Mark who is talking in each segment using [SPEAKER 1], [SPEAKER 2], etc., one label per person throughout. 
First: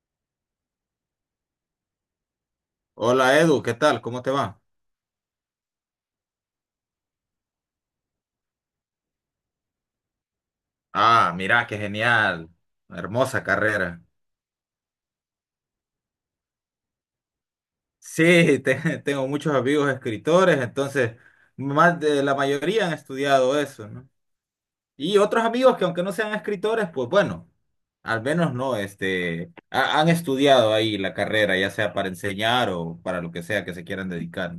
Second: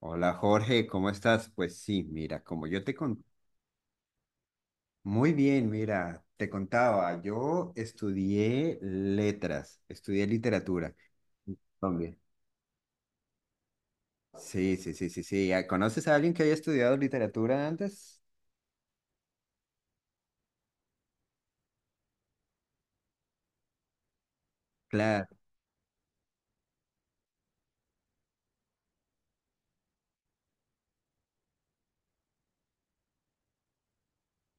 [SPEAKER 1] Hola Jorge, ¿cómo estás? Pues sí, mira, como yo te conté,
[SPEAKER 2] Hola Edu, ¿qué tal? ¿Cómo te va?
[SPEAKER 1] muy bien, mira, te contaba, yo estudié letras, estudié literatura.
[SPEAKER 2] Ah, mira, qué
[SPEAKER 1] También.
[SPEAKER 2] genial. Hermosa carrera.
[SPEAKER 1] Sí, sí, sí, sí, sí. Ah, ¿conoces a alguien que haya estudiado literatura antes?
[SPEAKER 2] Sí, tengo muchos amigos escritores, entonces más de la mayoría han estudiado eso, ¿no? Y
[SPEAKER 1] Claro.
[SPEAKER 2] otros amigos que aunque no sean escritores, pues bueno, al menos no, han estudiado ahí la carrera, ya sea para enseñar o para lo que sea que se quieran dedicar.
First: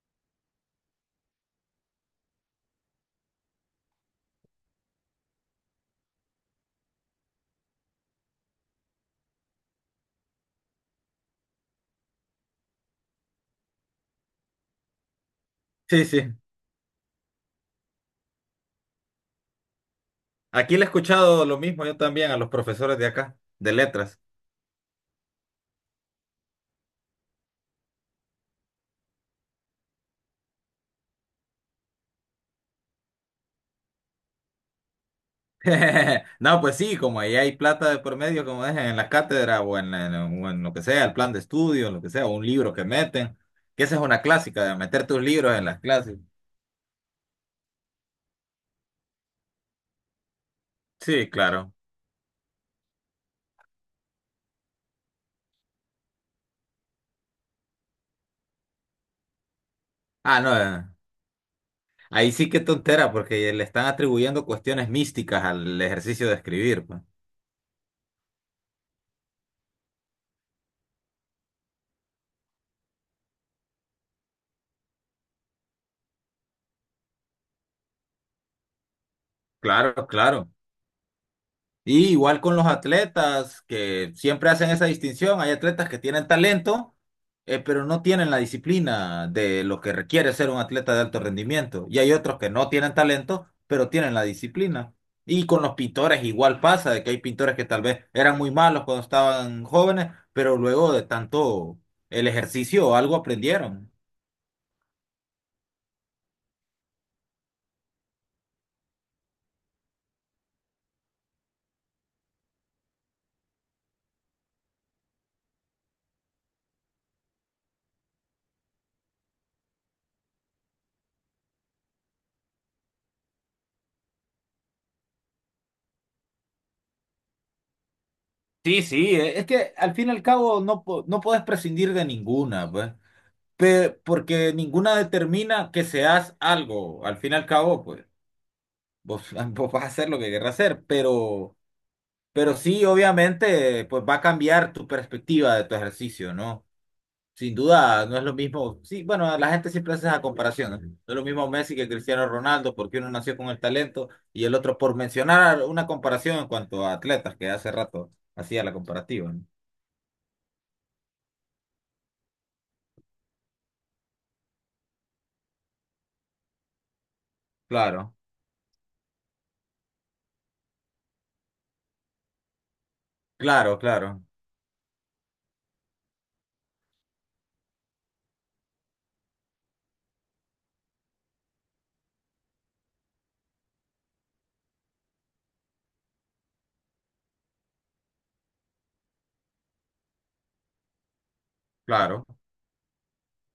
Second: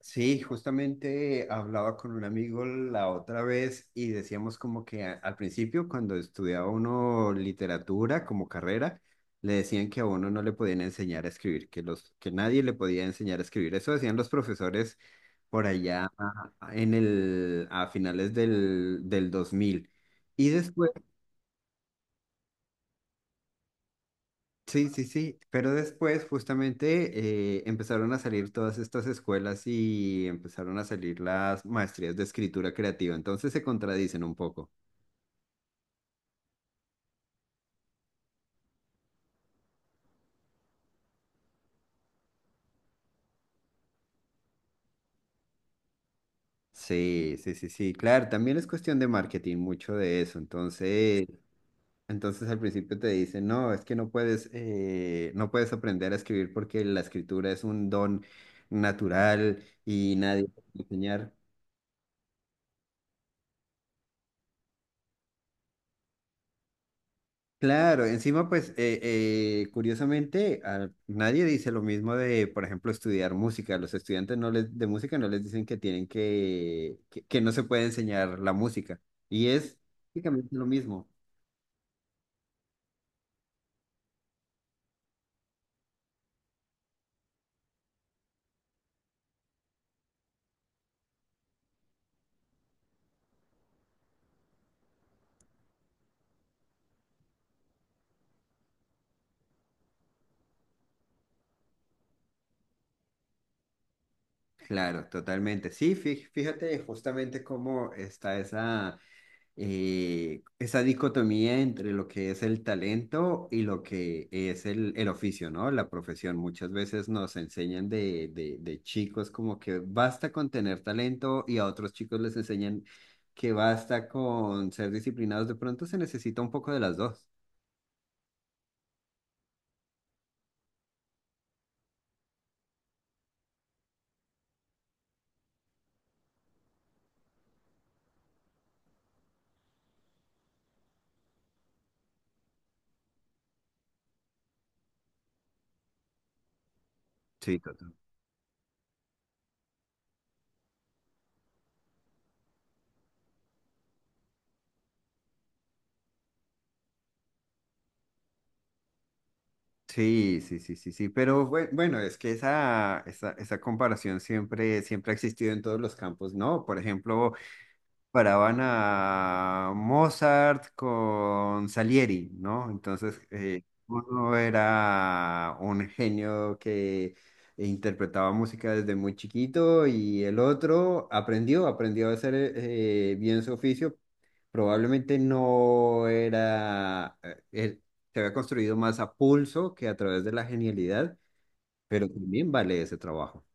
[SPEAKER 1] Sí, justamente hablaba con un amigo la otra vez y decíamos como que al principio cuando estudiaba uno literatura como carrera, le decían que a uno no le podían enseñar a escribir, que los que nadie le podía enseñar a escribir. Eso decían los profesores por
[SPEAKER 2] Sí,
[SPEAKER 1] allá
[SPEAKER 2] sí.
[SPEAKER 1] en el a finales del 2000. Y
[SPEAKER 2] Aquí le he
[SPEAKER 1] después
[SPEAKER 2] escuchado lo mismo yo también a los profesores de acá, de letras.
[SPEAKER 1] sí, sí, sí, pero después justamente empezaron a salir todas estas escuelas y empezaron a salir las maestrías de escritura creativa, entonces se contradicen un poco.
[SPEAKER 2] No, pues sí, como ahí hay plata de por medio, como dejan en las cátedras o en o en lo que sea, el plan de estudio, lo que sea, un libro que meten, que esa es una clásica, de meter tus libros en las clases.
[SPEAKER 1] Sí, sí, sí, sí, claro, también es cuestión de marketing, mucho de eso, entonces,
[SPEAKER 2] Sí, claro.
[SPEAKER 1] entonces al principio te dicen, no, es que no puedes, no puedes aprender a escribir porque la escritura es un don natural y
[SPEAKER 2] Ah,
[SPEAKER 1] nadie
[SPEAKER 2] no,
[SPEAKER 1] te va a enseñar.
[SPEAKER 2] ahí sí que tontera, porque le están atribuyendo cuestiones místicas al ejercicio de escribir, pues.
[SPEAKER 1] Claro, encima pues curiosamente a nadie dice lo mismo de, por ejemplo, estudiar música. Los estudiantes no les, de música no les dicen que tienen que no se puede enseñar la música. Y es
[SPEAKER 2] Claro, claro.
[SPEAKER 1] prácticamente lo mismo.
[SPEAKER 2] Y igual con los atletas que siempre hacen esa distinción, hay atletas que tienen talento, pero no tienen la disciplina de lo que requiere ser un atleta de alto rendimiento. Y hay otros que no tienen talento, pero tienen la disciplina. Y con los pintores igual pasa, de que hay pintores que tal vez eran muy malos cuando estaban jóvenes, pero luego de tanto el ejercicio o algo aprendieron.
[SPEAKER 1] Claro, totalmente. Sí, fíjate justamente cómo está esa, esa dicotomía entre lo que es el talento y lo que es el oficio, ¿no? La profesión. Muchas veces nos enseñan de chicos como que basta con tener talento y a otros chicos les enseñan que basta con ser disciplinados. De pronto se necesita un poco de las dos.
[SPEAKER 2] Sí, sí, es que al fin y al cabo no, no puedes prescindir de ninguna, pues. Porque ninguna determina que seas algo, al fin y al cabo, pues vos, vos vas a hacer lo que querrás hacer, pero, sí, obviamente, pues va a cambiar tu perspectiva de tu ejercicio, ¿no? Sin
[SPEAKER 1] Sí, total.
[SPEAKER 2] duda, no es lo mismo, sí, bueno, la gente siempre hace esa comparación, ¿no? No es lo mismo Messi que Cristiano Ronaldo, porque uno nació con el talento y el otro, por mencionar una comparación en cuanto a atletas, que hace rato hacía la comparativa, ¿no?
[SPEAKER 1] Sí, sí, sí, sí, sí, pero bueno, es que esa comparación siempre, siempre ha existido en todos los campos, ¿no? Por ejemplo,
[SPEAKER 2] Claro,
[SPEAKER 1] Caravana Mozart con Salieri, ¿no? Entonces,
[SPEAKER 2] claro, claro,
[SPEAKER 1] uno era un genio que interpretaba música desde muy chiquito y el otro aprendió, aprendió a hacer bien su oficio. Probablemente no era, él se había construido más a pulso que a través de la genialidad, pero
[SPEAKER 2] claro.
[SPEAKER 1] también vale ese trabajo.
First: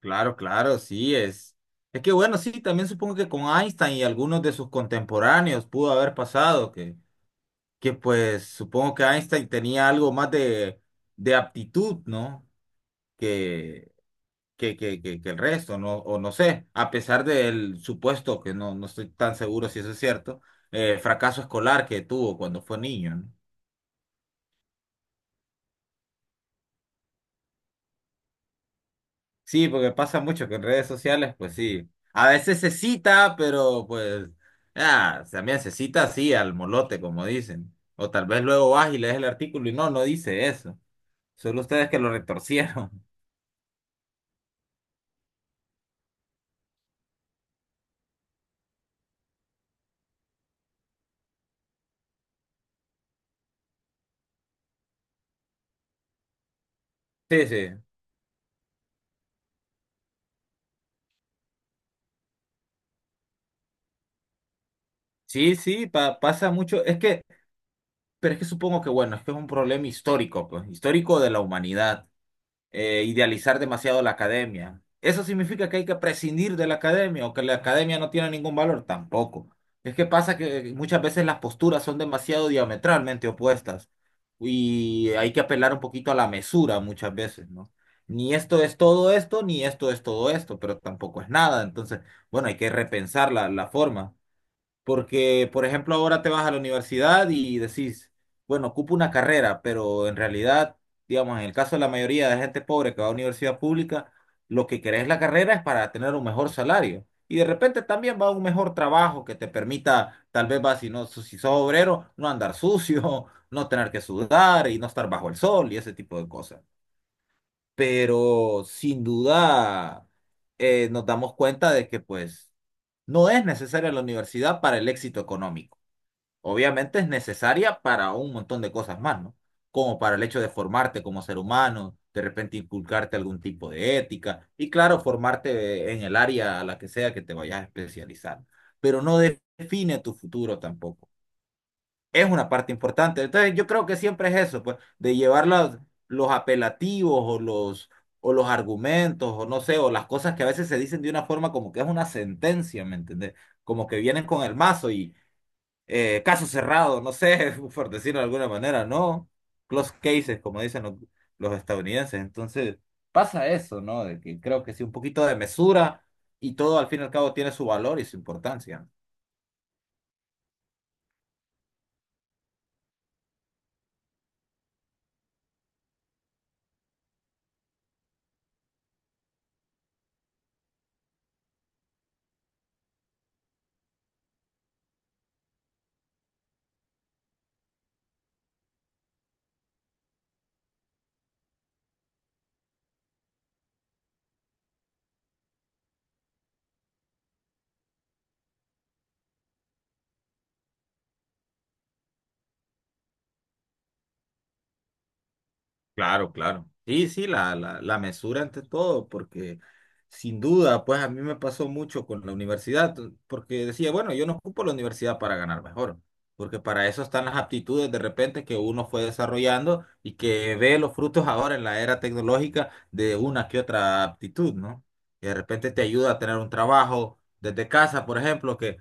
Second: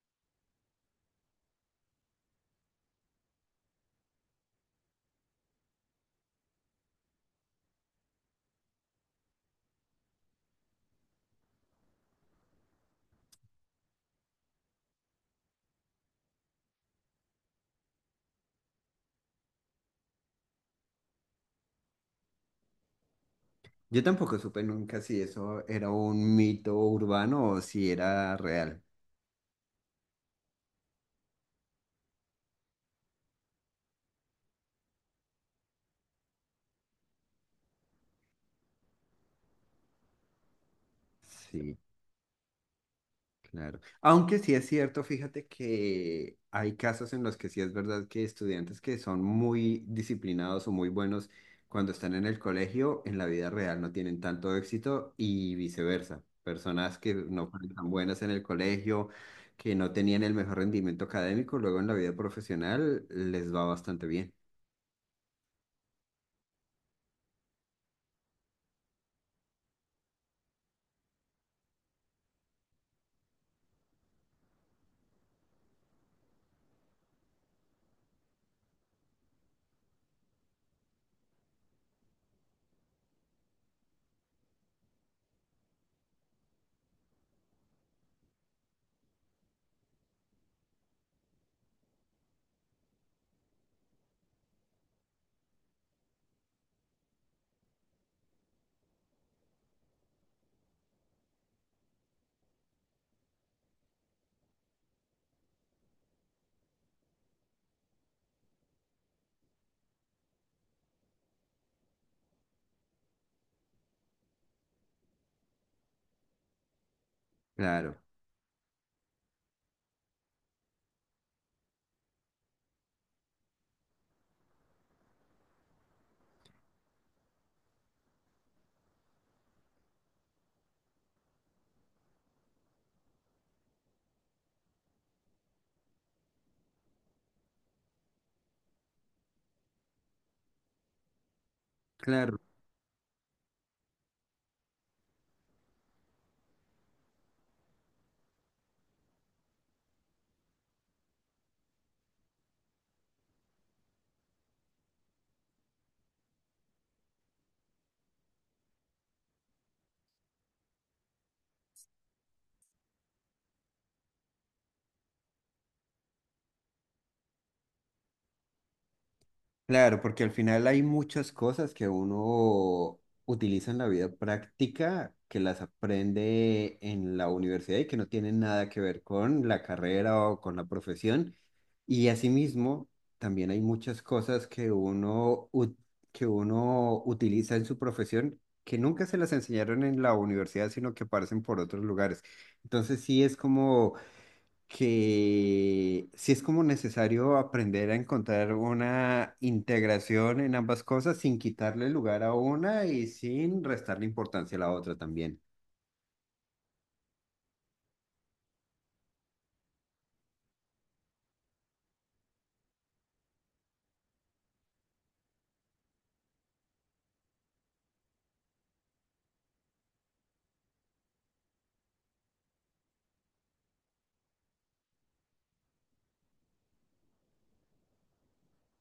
[SPEAKER 2] Claro, claro, sí es. Es que bueno, sí, también supongo que con Einstein y algunos de sus contemporáneos pudo haber pasado, que, pues supongo que Einstein tenía algo más de aptitud, ¿no? Que, que el resto, ¿no? O no sé, a pesar del supuesto, que no estoy tan seguro si eso es cierto, fracaso escolar que tuvo cuando fue niño, ¿no?
[SPEAKER 1] Yo tampoco supe nunca si eso era un mito urbano o si era real.
[SPEAKER 2] Sí, porque pasa mucho que en redes sociales, pues sí. A veces se cita, pero pues, también se cita así, al molote, como dicen. O tal vez luego vas y lees el artículo y no dice eso. Solo
[SPEAKER 1] Sí,
[SPEAKER 2] ustedes que lo retorcieron.
[SPEAKER 1] claro. Aunque sí es cierto, fíjate que hay casos en los que sí es verdad que estudiantes que son muy disciplinados o muy buenos cuando están en el colegio, en la vida real no tienen tanto éxito y viceversa. Personas que
[SPEAKER 2] Sí,
[SPEAKER 1] no fueron
[SPEAKER 2] sí.
[SPEAKER 1] tan buenas en el colegio, que no tenían el mejor rendimiento académico, luego en la vida profesional les va bastante bien.
[SPEAKER 2] Sí, sí, pasa mucho. Es que, pero es que supongo que, bueno, es que es un problema histórico, pues, histórico de la humanidad. Idealizar demasiado la academia. ¿Eso significa que hay que prescindir de la academia o que la academia no tiene ningún valor? Tampoco. Es que pasa que muchas veces las posturas son demasiado diametralmente opuestas y hay que apelar un poquito a la mesura muchas veces, ¿no? Ni esto es todo esto, ni esto es todo esto, pero tampoco es nada. Entonces, bueno, hay que repensar la forma. Porque, por ejemplo, ahora te vas a la universidad y decís, bueno, ocupo una carrera, pero en realidad, digamos, en el caso de la mayoría de gente pobre que va a universidad pública, lo que querés la carrera es para tener un mejor salario. Y de repente también va a un mejor trabajo que te permita, tal vez va, si no, si sos obrero, no andar sucio, no tener que sudar y no estar bajo el sol y ese tipo de cosas,
[SPEAKER 1] Claro.
[SPEAKER 2] pero sin duda nos damos cuenta de que pues no es necesaria la universidad para el éxito económico. Obviamente es necesaria para un montón de cosas más, ¿no? Como para el hecho de formarte como ser humano, de repente inculcarte algún tipo de ética y claro, formarte en el área a la que sea que te vayas a especializar, pero no define tu futuro tampoco, es
[SPEAKER 1] Claro,
[SPEAKER 2] una parte importante. Entonces, yo creo que siempre es eso, pues, de llevar los apelativos o los argumentos, o no sé, o las cosas que a veces se dicen de una forma como que es una sentencia, ¿me entendés? Como que vienen con el mazo y caso cerrado, no sé, por decirlo de alguna manera, ¿no? Close cases, como dicen los estadounidenses. Entonces, pasa eso, ¿no? De que creo que sí, un poquito de mesura y todo al fin y al cabo tiene su valor y su importancia.
[SPEAKER 1] claro, porque al final hay muchas cosas que uno utiliza en la vida práctica, que las aprende en la universidad y que no tienen nada que ver con la carrera o con la profesión. Y asimismo, también hay muchas cosas que que uno utiliza en su profesión que nunca se las enseñaron en la universidad, sino que aparecen por otros lugares. Entonces sí es como que sí es como necesario aprender a encontrar una integración en ambas cosas sin quitarle lugar a una y sin restarle importancia a la otra también.
[SPEAKER 2] Claro, claro. Sí, sí, la mesura ante todo, porque sin duda, pues a mí me pasó mucho con la universidad, porque decía, bueno, yo no ocupo la universidad para ganar mejor, porque para eso están las aptitudes de repente que uno fue desarrollando y que ve los frutos ahora en la era tecnológica de una que otra aptitud, ¿no? Y de repente te ayuda a tener un trabajo desde casa, por ejemplo, que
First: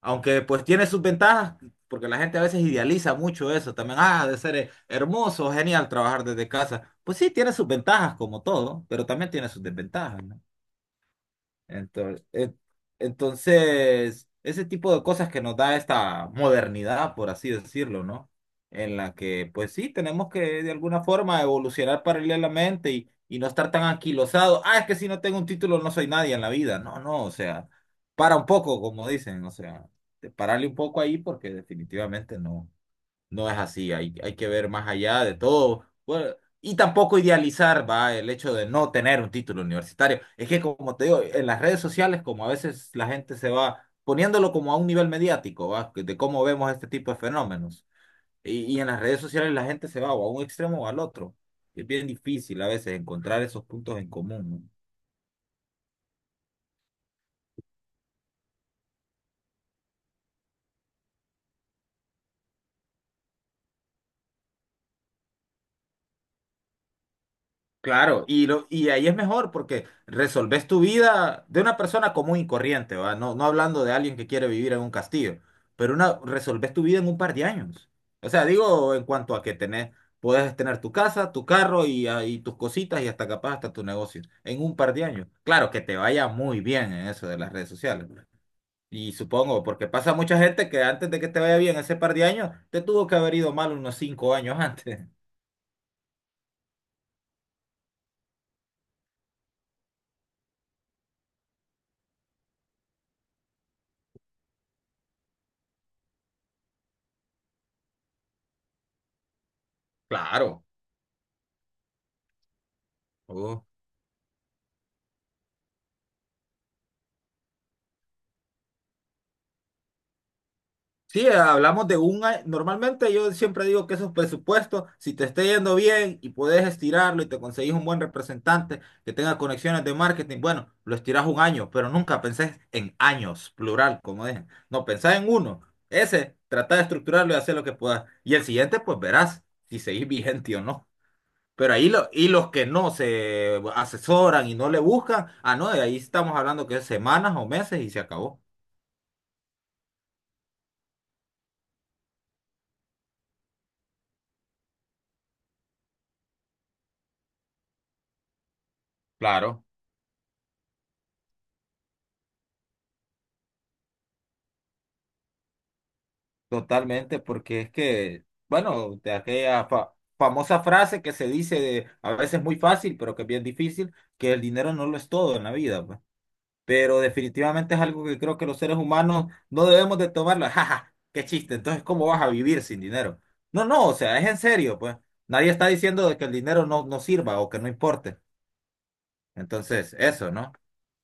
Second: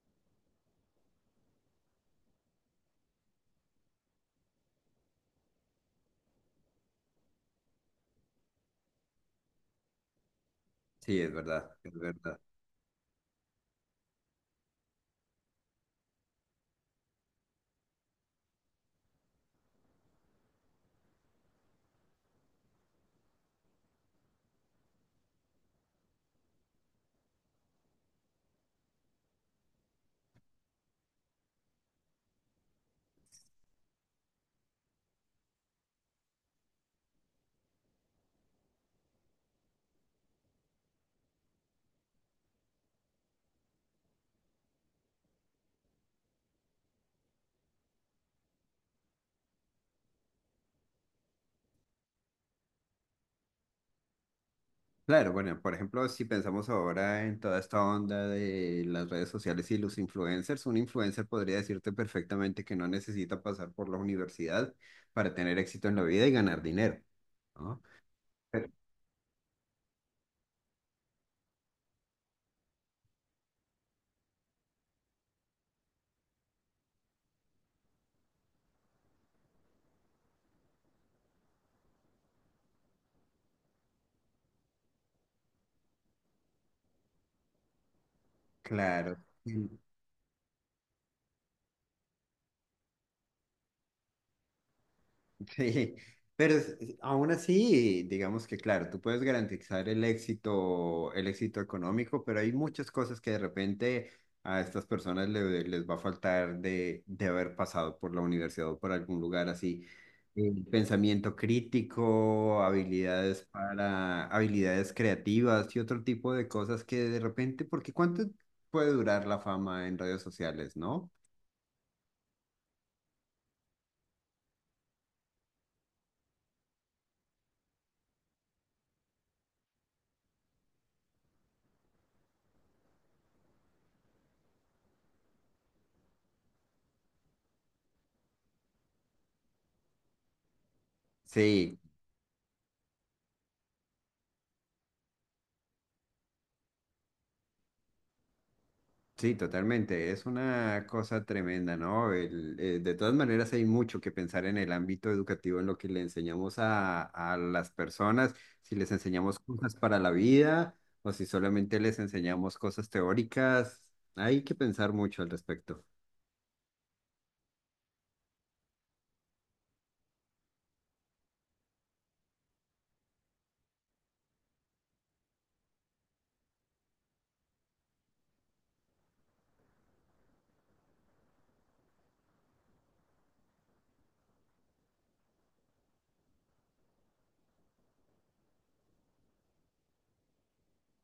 [SPEAKER 2] aunque pues tiene sus ventajas, porque la gente a veces idealiza mucho eso también. Ah, ha de ser hermoso, genial trabajar desde casa. Pues sí, tiene sus ventajas como todo, pero también tiene sus desventajas, ¿no?
[SPEAKER 1] Sí, es verdad, es
[SPEAKER 2] Entonces,
[SPEAKER 1] verdad.
[SPEAKER 2] entonces, ese tipo de cosas que nos da esta modernidad, por así decirlo, ¿no? En la que, pues sí, tenemos que de alguna forma evolucionar paralelamente y no estar tan anquilosados. Ah, es que si no tengo un título no soy nadie en la vida. No, no, o sea, para un poco, como dicen, o sea, pararle un poco ahí porque definitivamente no. No es así, hay que ver más allá de todo. Bueno, y tampoco idealizar, va, el hecho de no tener un título universitario. Es que, como te digo, en las redes sociales, como a veces la gente se va poniéndolo como a un nivel mediático, va, de cómo vemos este tipo de fenómenos. Y en las redes sociales la gente se va o a un extremo o al otro. Es bien difícil a veces encontrar esos puntos en común, ¿no?
[SPEAKER 1] Claro, bueno, por ejemplo, si pensamos ahora en toda esta onda de las redes sociales y los influencers, un influencer podría decirte perfectamente que no necesita pasar por la universidad para tener éxito en la vida y ganar dinero, ¿no?
[SPEAKER 2] Claro, y, lo,
[SPEAKER 1] Pero,
[SPEAKER 2] y ahí es mejor porque resolves tu vida de una persona común y corriente, ¿va? No, no hablando de alguien que quiere vivir en un castillo, pero resolves tu vida en un par de años. O sea, digo en cuanto a que puedes tener tu casa, tu carro y tus cositas y hasta capaz hasta tu negocio en un par de años. Claro, que te vaya muy bien en eso de las redes sociales. Y
[SPEAKER 1] claro.
[SPEAKER 2] supongo,
[SPEAKER 1] Sí.
[SPEAKER 2] porque pasa mucha gente que antes de que te vaya bien ese par de años, te tuvo que haber ido mal unos 5 años antes.
[SPEAKER 1] Sí, pero aún así, digamos que claro, tú puedes garantizar el éxito económico, pero hay muchas cosas que de repente a estas personas les va a faltar de haber pasado por la universidad o por algún lugar así. Pensamiento crítico, habilidades
[SPEAKER 2] Claro.
[SPEAKER 1] para, habilidades creativas y otro tipo de cosas que de repente, porque ¿cuánto puede durar la fama en redes sociales, no?
[SPEAKER 2] Sí, hablamos de un año. Normalmente yo siempre digo que esos presupuestos, si te está yendo bien y puedes estirarlo y te conseguís un buen representante que tenga conexiones de marketing, bueno, lo estirás un año, pero nunca pensés en años, plural, como dejen. No, pensás en uno. Ese, trata de estructurarlo y hacer lo que puedas. Y el siguiente, pues verás si seguís vigente o no. Pero
[SPEAKER 1] Sí.
[SPEAKER 2] ahí y los que no se asesoran y no le buscan, no, de ahí estamos hablando que es semanas o meses y se acabó.
[SPEAKER 1] Sí, totalmente. Es una cosa tremenda, ¿no? El, de todas maneras, hay mucho que pensar en el ámbito educativo, en lo que le enseñamos a las personas, si les enseñamos
[SPEAKER 2] Claro.
[SPEAKER 1] cosas para la vida o si solamente les enseñamos cosas teóricas. Hay que pensar mucho al respecto.
[SPEAKER 2] Totalmente, porque es que, bueno, de aquella famosa frase que se dice de, a veces muy fácil, pero que es bien difícil, que el dinero no lo es todo en la vida, pues. Pero definitivamente es algo que creo que los seres humanos no debemos de tomarlo. Jaja, qué chiste. Entonces, ¿cómo vas a vivir sin dinero? No, no, o sea, es en serio, pues. Nadie está diciendo de que el dinero no sirva o que no importe. Entonces, eso, ¿no?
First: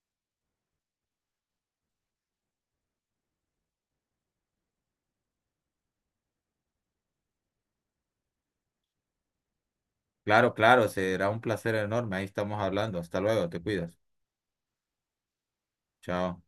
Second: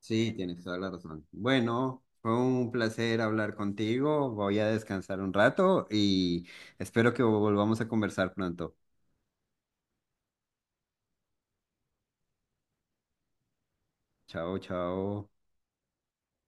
[SPEAKER 1] Sí, tienes toda la razón. Bueno, fue un placer hablar contigo. Voy a descansar un rato y espero que volvamos a conversar pronto.
[SPEAKER 2] Claro, claro, será un placer enorme. Ahí estamos hablando. Hasta luego, te cuidas.
[SPEAKER 1] Chao, chao.
[SPEAKER 2] Chao.